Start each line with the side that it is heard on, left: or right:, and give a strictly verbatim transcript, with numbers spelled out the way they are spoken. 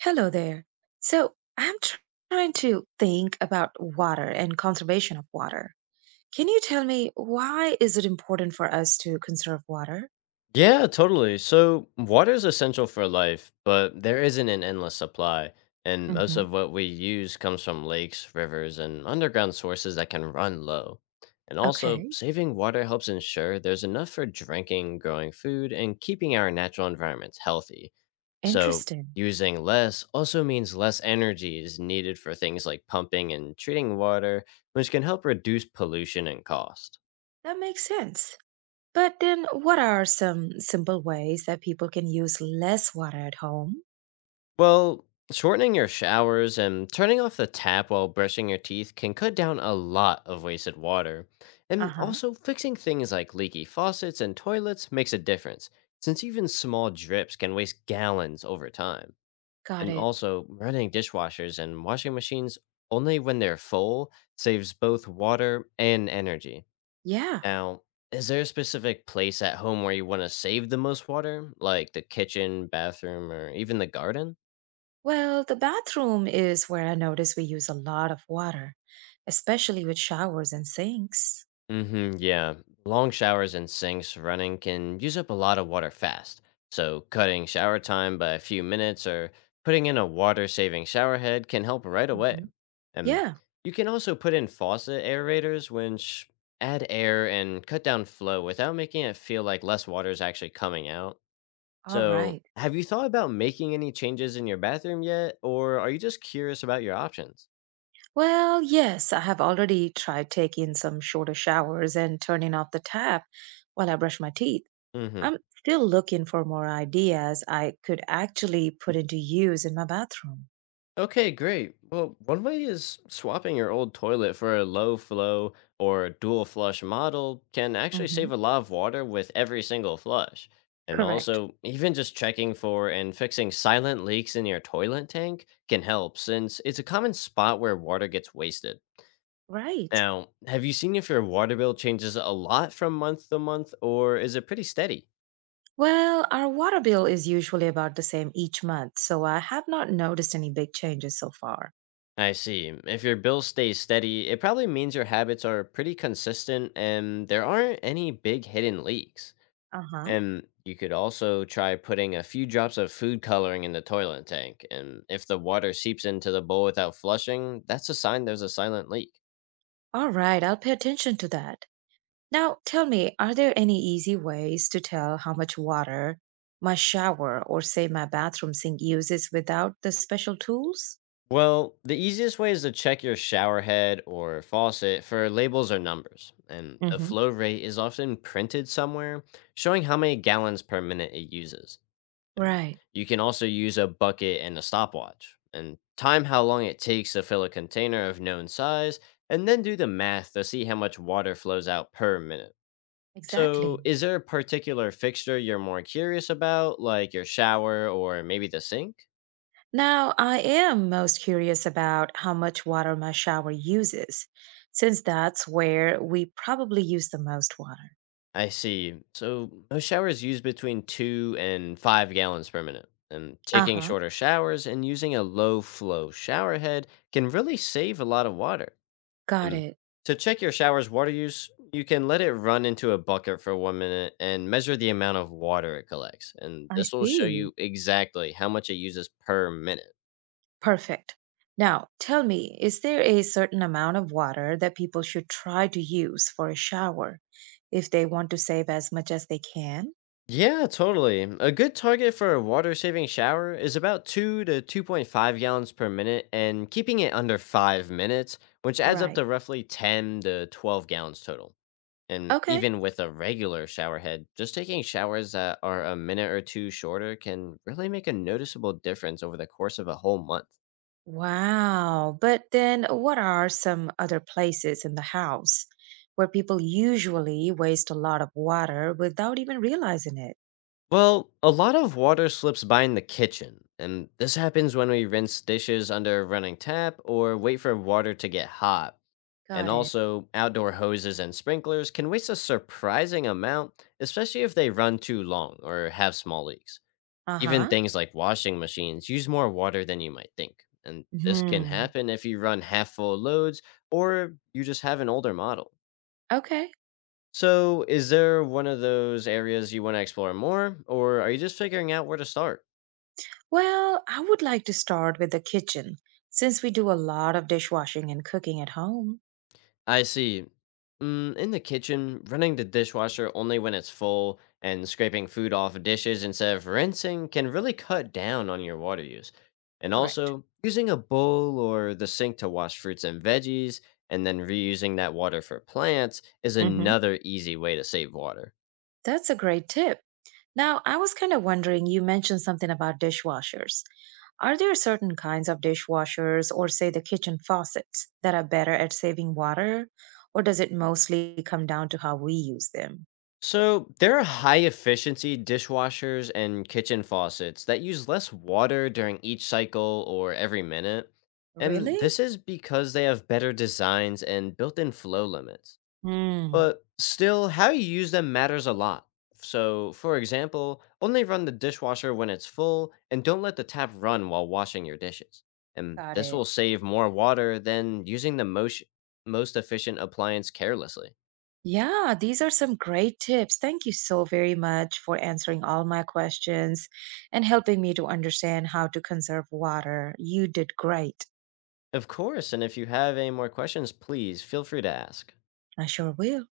right: Hello there. So I'm tr- trying to think about water and conservation of water. Can you tell me, why is it important for us to conserve water?
left: Yeah, totally. So, water is essential for life, but there isn't an endless supply. And most
right: Hmm.
left: of what we use comes from lakes, rivers, and underground sources that can run low. And also,
right: Okay,
left: saving water helps ensure there's enough for drinking, growing food, and keeping our natural environments healthy. So,
right: interesting.
left: using less also means less energy is needed for things like pumping and treating water, which can help reduce pollution and cost.
right: That makes sense. But then, what are some simple ways that people can use less water at home?
left: Well, shortening your showers and turning off the tap while brushing your teeth can cut down a lot of wasted water. And
right: Uh-huh.
left: also, fixing things like leaky faucets and toilets makes a difference, since even small drips can waste gallons over time.
right: Got
left: And
right: it.
left: also, running dishwashers and washing machines only when they're full saves both water and energy.
right: Yeah.
left: Now, is there a specific place at home where you want to save the most water, like the kitchen, bathroom, or even the garden?
right: Well, the bathroom is where I notice we use a lot of water, especially with showers and sinks.
left: Mm-hmm, yeah. Long showers and sinks running can use up a lot of water fast. So, cutting shower time by a few minutes or putting in a water saving shower head can help right away.
right: Hmm.
left: And
right: Yeah.
left: you can also put in faucet aerators, which add air and cut down flow without making it feel like less water is actually coming out.
right: All
left: So,
right: right.
left: have you thought about making any changes in your bathroom yet, or are you just curious about your options?
right: Well, yes, I have already tried taking some shorter showers and turning off the tap while I brush my teeth.
left: Mm hmm.
right: I'm still looking for more ideas I could actually put into use in my bathroom.
left: Okay, great. Well, one way is swapping your old toilet for a low flow or dual flush model can actually save
right: Hmm.
left: a lot of water with every single flush. And
right: Correct.
left: also, even just checking for and fixing silent leaks in your toilet tank can help since it's a common spot where water gets wasted.
right: Right.
left: Now, have you seen if your water bill changes a lot from month to month or is it pretty steady?
right: Well, our water bill is usually about the same each month, so I have not noticed any big changes so far.
left: I see. If your bill stays steady, it probably means your habits are pretty consistent and there aren't any big hidden leaks.
right: Uh huh.
left: And you could also try putting a few drops of food coloring in the toilet tank. And if the water seeps into the bowl without flushing, that's a sign there's a silent leak.
right: All right, I'll pay attention to that. Now, tell me, are there any easy ways to tell how much water my shower or, say, my bathroom sink uses without the special tools?
left: Well, the easiest way is to check your shower head or faucet for labels or numbers. And the
right: Hmm.
left: flow rate is often printed somewhere, showing how many gallons per minute it uses. And
right: Right,
left: you can also use a bucket and a stopwatch and time how long it takes to fill a container of known size, and then do the math to see how much water flows out per minute. So,
right: exactly.
left: is there a particular fixture you're more curious about, like your shower or maybe the sink?
right: Now, I am most curious about how much water my shower uses, since that's where we probably use the most water.
left: I see. So, most showers use between two and five gallons per minute. And
right: Uh
left: taking
right: huh,
left: shorter showers and using a low flow shower head can really save a lot of water.
right: got
left: And
right: it.
left: to check your shower's water use, you can let it run into a bucket for one minute and measure the amount of water it collects. And
right: I
left: this will show
right: see.
left: you exactly how much it uses per minute.
right: Perfect. Now, tell me, is there a certain amount of water that people should try to use for a shower if they want to save as much as they can?
left: Yeah, totally. A good target for a water saving shower is about two to two point five gallons per minute and keeping it under five minutes, which adds up
right: Right.
left: to roughly ten to twelve gallons total. And
right: Okay.
left: even with a regular shower head, just taking showers that are a minute or two shorter can really make a noticeable difference over the course of a whole month.
right: Wow. But then, what are some other places in the house where people usually waste a lot of water without even realizing it?
left: Well, a lot of water slips by in the kitchen, and this happens when we rinse dishes under a running tap or wait for water to get hot. And
right: Got it.
left: also, outdoor hoses and sprinklers can waste a surprising amount, especially if they run too long or have small leaks.
right: Uh
left: Even
right: huh.
left: things like washing machines use more water than you might think, and this can
right: Hmm.
left: happen if you run half full loads or you just have an older model.
right: Okay.
left: So, is there one of those areas you want to explore more, or are you just figuring out where to start?
right: Well, I would like to start with the kitchen since we do a lot of dishwashing and cooking at home.
left: I see. Mm, in the kitchen, running the dishwasher only when it's full and scraping food off dishes instead of rinsing can really cut down on your water use. And
right: Correct.
left: also, using a bowl or the sink to wash fruits and veggies and then reusing that water for plants is
right: Hmm.
left: another easy way to save water.
right: That's a great tip. Now, I was kind of wondering, you mentioned something about dishwashers. Are there certain kinds of dishwashers or, say, the kitchen faucets that are better at saving water? Or does it mostly come down to how we use them?
left: So, there are high efficiency dishwashers and kitchen faucets that use less water during each cycle or every minute. And
right: Really?
left: this is because they have better designs and built in flow limits.
right: Hmm,
left: But still, how you use them matters a lot. So, for example, only run the dishwasher when it's full and don't let the tap run while washing your dishes. And
right: got
left: this
right: it.
left: will save more water than using the most, most efficient appliance carelessly.
right: Yeah, these are some great tips. Thank you so very much for answering all my questions and helping me to understand how to conserve water. You did great.
left: Of course, and if you have any more questions, please feel free to ask.
right: I sure will.